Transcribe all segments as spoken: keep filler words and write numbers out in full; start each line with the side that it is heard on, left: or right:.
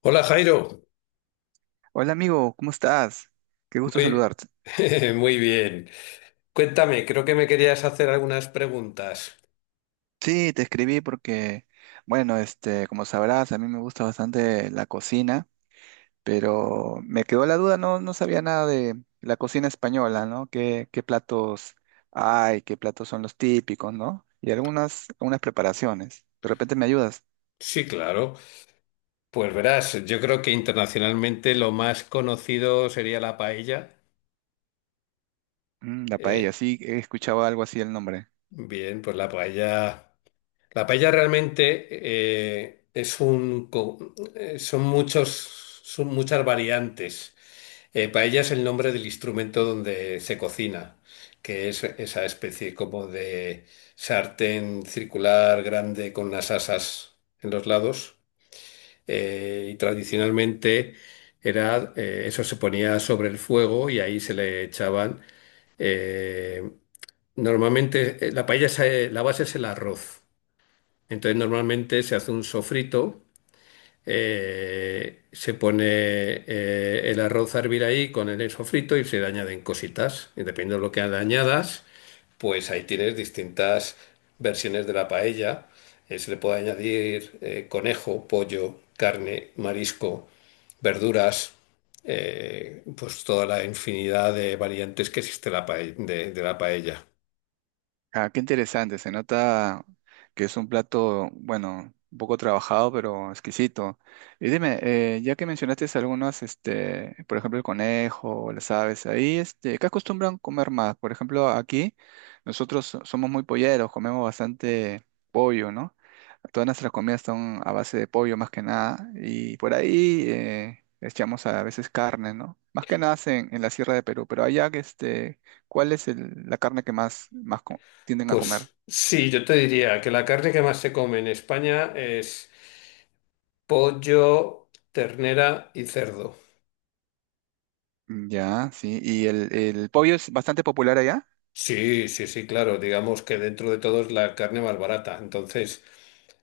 left: Hola Jairo,
right: Hola amigo, ¿cómo estás? Qué gusto
left: muy,
right: saludarte.
left: muy bien. Cuéntame, creo que me querías hacer algunas preguntas.
right: Sí, te escribí porque, bueno, este, como sabrás, a mí me gusta bastante la cocina, pero me quedó la duda, no, no sabía nada de la cocina española, ¿no? ¿Qué, qué platos hay? ¿Qué platos son los típicos, ¿no? Y algunas, algunas preparaciones. De repente me ayudas.
left: Sí, claro. Pues verás, yo creo que internacionalmente lo más conocido sería la paella.
right: Mm, la paella,
left: Eh,
right: sí, he escuchado algo así el nombre.
left: Bien, pues la paella, la paella realmente eh, es un, co- eh, son muchos, son muchas variantes. Eh, paella es el nombre del instrumento donde se cocina, que es esa especie como de sartén circular grande con unas asas en los lados. Eh, y tradicionalmente era, eh, eso se ponía sobre el fuego y ahí se le echaban. eh, Normalmente eh, la paella, se- la base es el arroz. Entonces normalmente se hace un sofrito eh, se pone eh, el arroz a hervir ahí con el sofrito y se le añaden cositas. Y dependiendo de lo que le añadas, pues ahí tienes distintas versiones de la paella. Eh, se le puede añadir eh, conejo, pollo, carne, marisco, verduras. Eh, pues toda la infinidad de variantes que existe la pae- de de la paella.
right: Ah, qué interesante, se nota que es un plato, bueno, un poco trabajado, pero exquisito. Y dime, eh, ya que mencionaste algunos, este, por ejemplo, el conejo, o las aves, ahí, este, ¿qué acostumbran comer más? Por ejemplo, aquí nosotros so- somos muy polleros, comemos bastante pollo, ¿no? Todas nuestras comidas son a base de pollo más que nada, y por ahí eh, echamos a veces carne, ¿no? Más que nada en, en la Sierra de Perú, pero allá, que este, ¿cuál es el- la carne que más, más, tienden a comer.
left: Pues sí, yo te diría que la carne que más se come en España es pollo, ternera y cerdo.
right: Mm, ya, sí. ¿Y el, el pollo es bastante popular allá?
left: Sí, sí, sí, claro. Digamos que dentro de todo es la carne más barata. Entonces,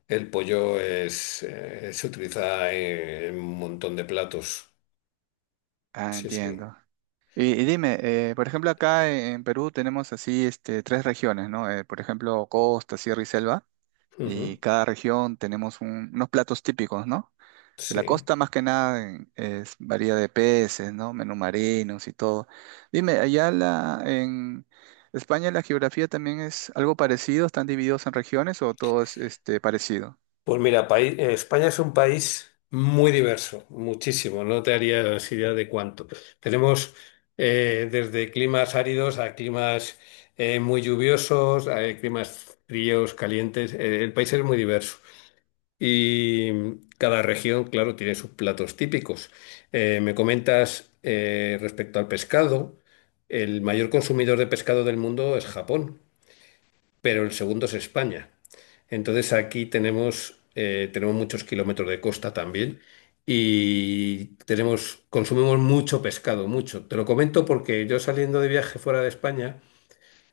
left: el pollo es, eh, se utiliza en, en un montón de platos.
right: Ah,
left: Sí, sí.
right: entiendo. Y, y dime, eh, por ejemplo, acá e, en Perú tenemos así este, tres regiones, ¿no? Eh, por ejemplo, costa, sierra y selva. Y
left: Ujú,
right: cada región tenemos un- unos platos típicos, ¿no? De la
left: sí.
right: costa más que nada en- es varía de peces, ¿no? Menú marinos y todo. Dime, allá la, en España la geografía también es algo parecido, ¿están divididos en regiones o todo es este, parecido?
left: Pues mira, paí- eh, España es un país muy diverso, muchísimo. No te harías idea de cuánto. Tenemos eh, desde climas áridos a climas eh, muy lluviosos, a climas fríos, calientes. Eh, el país es muy diverso. Y mm, cada región, claro, tiene sus platos típicos. Eh, me comentas eh, respecto al pescado, el mayor consumidor de pescado del mundo es Japón, pero el segundo es España. Entonces aquí tenemos, eh, tenemos muchos kilómetros de costa también y tenemos, consumimos mucho pescado, mucho. Te lo comento porque yo saliendo de viaje fuera de España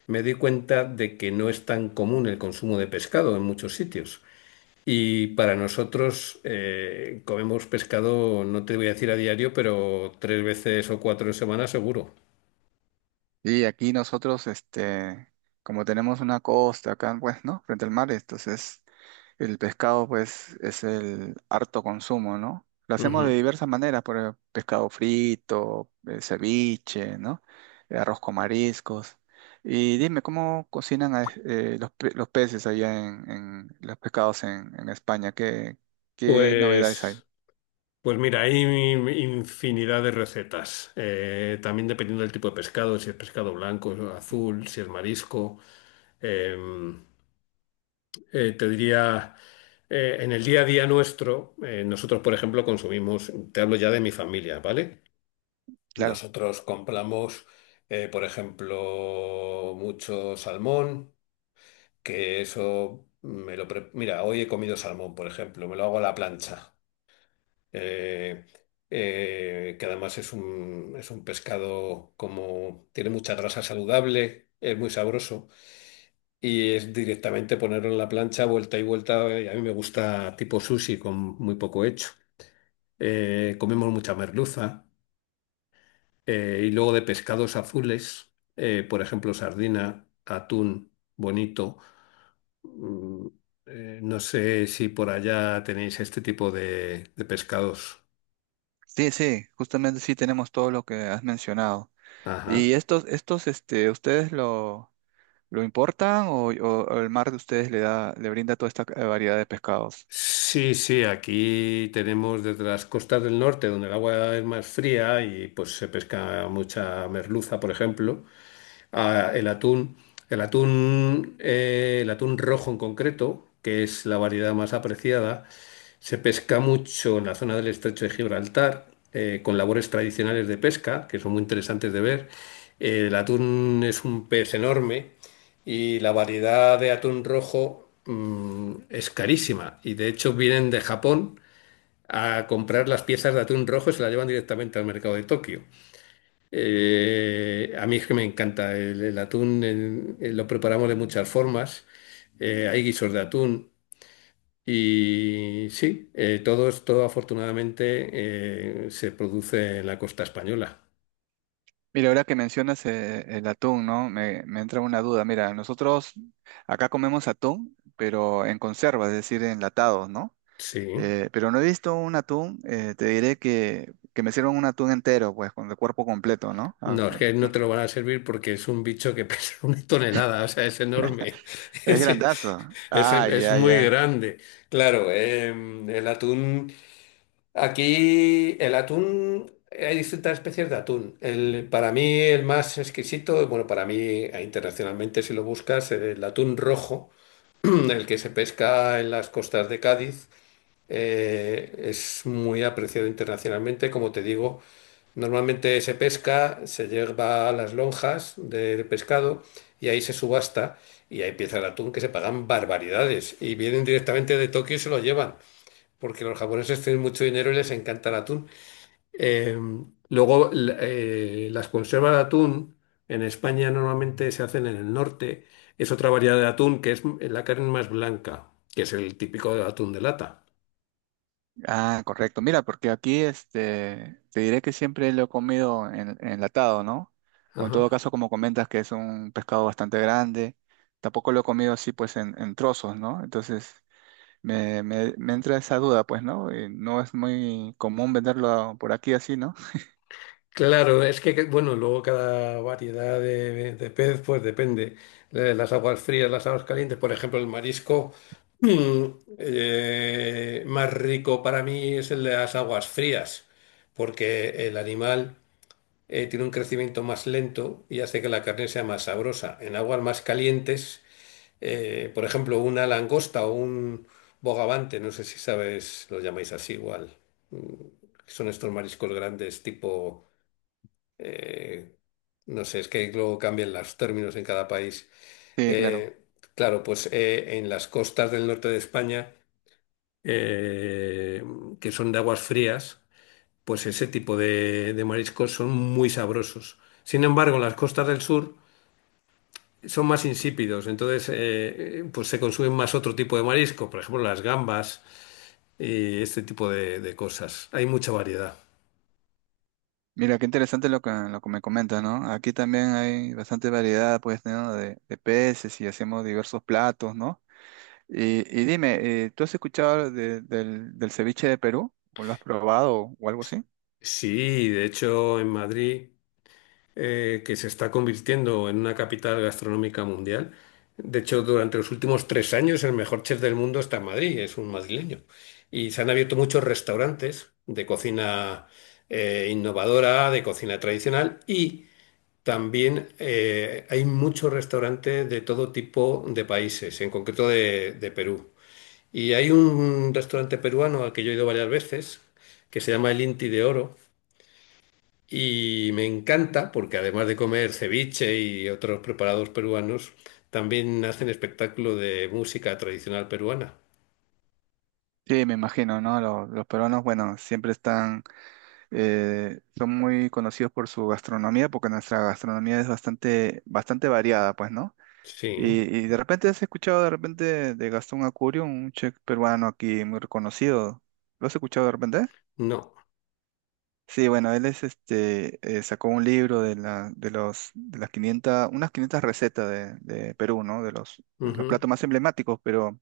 left: me di cuenta de que no es tan común el consumo de pescado en muchos sitios. Y para nosotros eh, comemos pescado, no te voy a decir a diario, pero tres veces o cuatro en semana seguro.
right: Y aquí nosotros, este, como tenemos una costa acá, pues, ¿no? Frente al mar, entonces el pescado, pues, es el harto consumo, ¿no? Lo hacemos de
left: Ujú.
right: diversas maneras, por ejemplo, pescado frito, eh, ceviche, ¿no? Eh, Arroz con mariscos. Y dime, ¿cómo cocinan a- eh, los, pe- los peces allá en, en los pescados en, en España? ¿Qué, qué novedades hay?
left: Pues, pues mira, hay infinidad de recetas. Eh, también dependiendo del tipo de pescado, si es pescado blanco, azul, si es marisco. Eh, eh, Te diría, eh, en el día a día nuestro, eh, nosotros, por ejemplo, consumimos, te hablo ya de mi familia, ¿vale?
right: Claro.
left: Nosotros compramos, eh, por ejemplo, mucho salmón, que eso me lo... pre- Mira, hoy he comido salmón, por ejemplo, me lo hago a la plancha, eh, eh, que además es un, es un pescado como... tiene mucha grasa saludable, es muy sabroso, y es directamente ponerlo en la plancha, vuelta y vuelta, y a mí me gusta tipo sushi con muy poco hecho. Eh, comemos mucha merluza. Eh, y luego de pescados azules, eh, por ejemplo, sardina, atún, bonito. Mm, eh, no sé si por allá tenéis este tipo de, de pescados.
right: Sí, sí, justamente sí tenemos todo lo que has mencionado. ¿Y
left: Ajá.
right: estos, estos, este, ustedes lo, lo importan o, o- o el mar de ustedes le da, le brinda toda esta eh, variedad de pescados?
left: Sí, sí, aquí tenemos desde las costas del norte, donde el agua es más fría y pues se pesca mucha merluza, por ejemplo. Ah, el atún, el atún, eh, el atún rojo en concreto, que es la variedad más apreciada, se pesca mucho en la zona del estrecho de Gibraltar, eh, con labores tradicionales de pesca, que son muy interesantes de ver. Eh, el atún es un pez enorme y la variedad de atún rojo, mm, es carísima. Y de hecho vienen de Japón a comprar las piezas de atún rojo y se las llevan directamente al mercado de Tokio. Eh, a mí es que me encanta el, el atún, en- eh, lo preparamos de muchas formas. Eh, hay guisos de atún y sí, eh, todo, es- todo afortunadamente eh, se produce en la costa española.
right: Mira, ahora que mencionas eh, el atún, ¿no? Me, me entra una duda. Mira, nosotros acá comemos atún, pero en conserva, es decir, enlatados, ¿no?
left: Sí.
right: Eh, pero no he visto un atún, eh, te diré que, que me sirvan un atún entero, pues, con el cuerpo completo, ¿no? Ah,
left: No, es
right: eh,
left: que no te
right: nunca.
left: lo van a servir porque es un bicho que pesa una tonelada, o sea, es enorme.
right: Es grandazo.
left: Es, es,
right: Ah,
left: es
right: ya,
left: muy
right: ya.
left: grande. Claro, eh, el atún. Aquí el atún, hay distintas especies de atún. El, para mí el más exquisito, bueno, para mí eh, internacionalmente si lo buscas, el atún rojo, el que se pesca en las costas de Cádiz, eh, es muy apreciado internacionalmente. Como te digo, normalmente se pesca, se lleva a las lonjas del pescado y ahí se subasta y ahí empieza el atún que se pagan barbaridades y vienen directamente de Tokio y se lo llevan porque los japoneses tienen mucho dinero y les encanta el atún. Eh, luego, l- eh, las conservas de atún en España normalmente se hacen en el norte. Es otra variedad de atún que es m- la carne más blanca, que es el típico de atún de lata.
right: Ah, correcto. Mira, porque aquí este, te diré que siempre lo he comido en- enlatado, ¿no? O en todo
left: Ajá.
right: caso, como comentas, que es un pescado bastante grande, tampoco lo he comido así, pues, en, en trozos, ¿no? Entonces, me, me, me entra esa duda, pues, ¿no? Eh, no es muy común venderlo por aquí así, ¿no?
left: Claro, es que, que- bueno, luego cada variedad de, de pez, pues depende. Eh, Las aguas frías, las aguas calientes, por ejemplo, el marisco mm, eh, más rico para mí es el de las aguas frías, porque el animal eh, tiene un crecimiento más lento y hace que la carne sea más sabrosa. En aguas más calientes, eh, por ejemplo, una langosta o un bogavante, no sé si sabes, lo llamáis así igual. Mm, son estos mariscos grandes tipo, eh, no sé, es que luego cambian los términos en cada país.
right: Sí, claro.
left: Eh, claro, pues eh, en las costas del norte de España, eh, que son de aguas frías, pues ese tipo de, de mariscos son muy sabrosos. Sin embargo, en las costas del sur son más insípidos, entonces eh, pues se consumen más otro tipo de marisco, por ejemplo las gambas y este tipo de, de cosas. Hay mucha variedad.
right: Mira, qué interesante lo que, lo que me comentas, ¿no? Aquí también hay bastante variedad, pues, ¿no? De, de peces y hacemos diversos platos, ¿no? Y, y dime, eh, ¿tú has escuchado de- del, del ceviche de Perú? ¿O lo has probado o algo así?
left: Sí, de hecho en Madrid eh, que se está convirtiendo en una capital gastronómica mundial. De hecho, durante los últimos tres años el mejor chef del mundo está en Madrid, es un madrileño. Y se han abierto muchos restaurantes de cocina eh, innovadora, de cocina tradicional y también eh, hay muchos restaurantes de todo tipo de países, en concreto de, de Perú. Y hay un restaurante peruano al que yo he ido varias veces, que se llama El Inti de Oro y me encanta porque además de comer ceviche y otros preparados peruanos, también hacen espectáculo de música tradicional peruana.
right: Sí, me imagino, ¿no? Los, los peruanos, bueno, siempre están, eh, son muy conocidos por su gastronomía, porque nuestra gastronomía es bastante, bastante variada, pues, ¿no? Y,
left: Sí,
right: y de repente has escuchado de repente de Gastón Acurio, un chef peruano aquí muy reconocido. ¿Lo has escuchado de repente?
left: no,
right: Sí, bueno, él es este, eh, sacó un libro de la, de los, de las quinientas, unas quinientas recetas de, de Perú, ¿no? De los, de los
left: ujú,
right: platos más emblemáticos, pero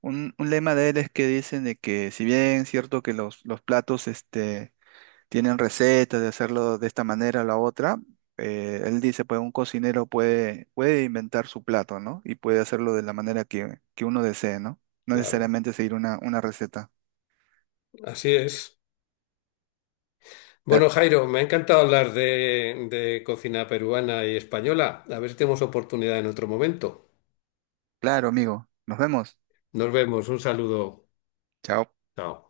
right: un, un lema de él es que dicen de que si bien es cierto que los, los platos este, tienen recetas de hacerlo de esta manera o la otra, eh, él dice, pues un cocinero puede, puede inventar su plato, ¿no? Y puede hacerlo de la manera que, que uno desee, ¿no? No
left: claro,
right: necesariamente seguir una, una receta.
left: así es.
right: Ah,
left: Bueno, Jairo, me ha encantado hablar de, de cocina peruana y española. A ver si tenemos oportunidad en otro momento.
right: claro, amigo, nos vemos.
left: Nos vemos, un saludo.
right: Chao.
left: Chao.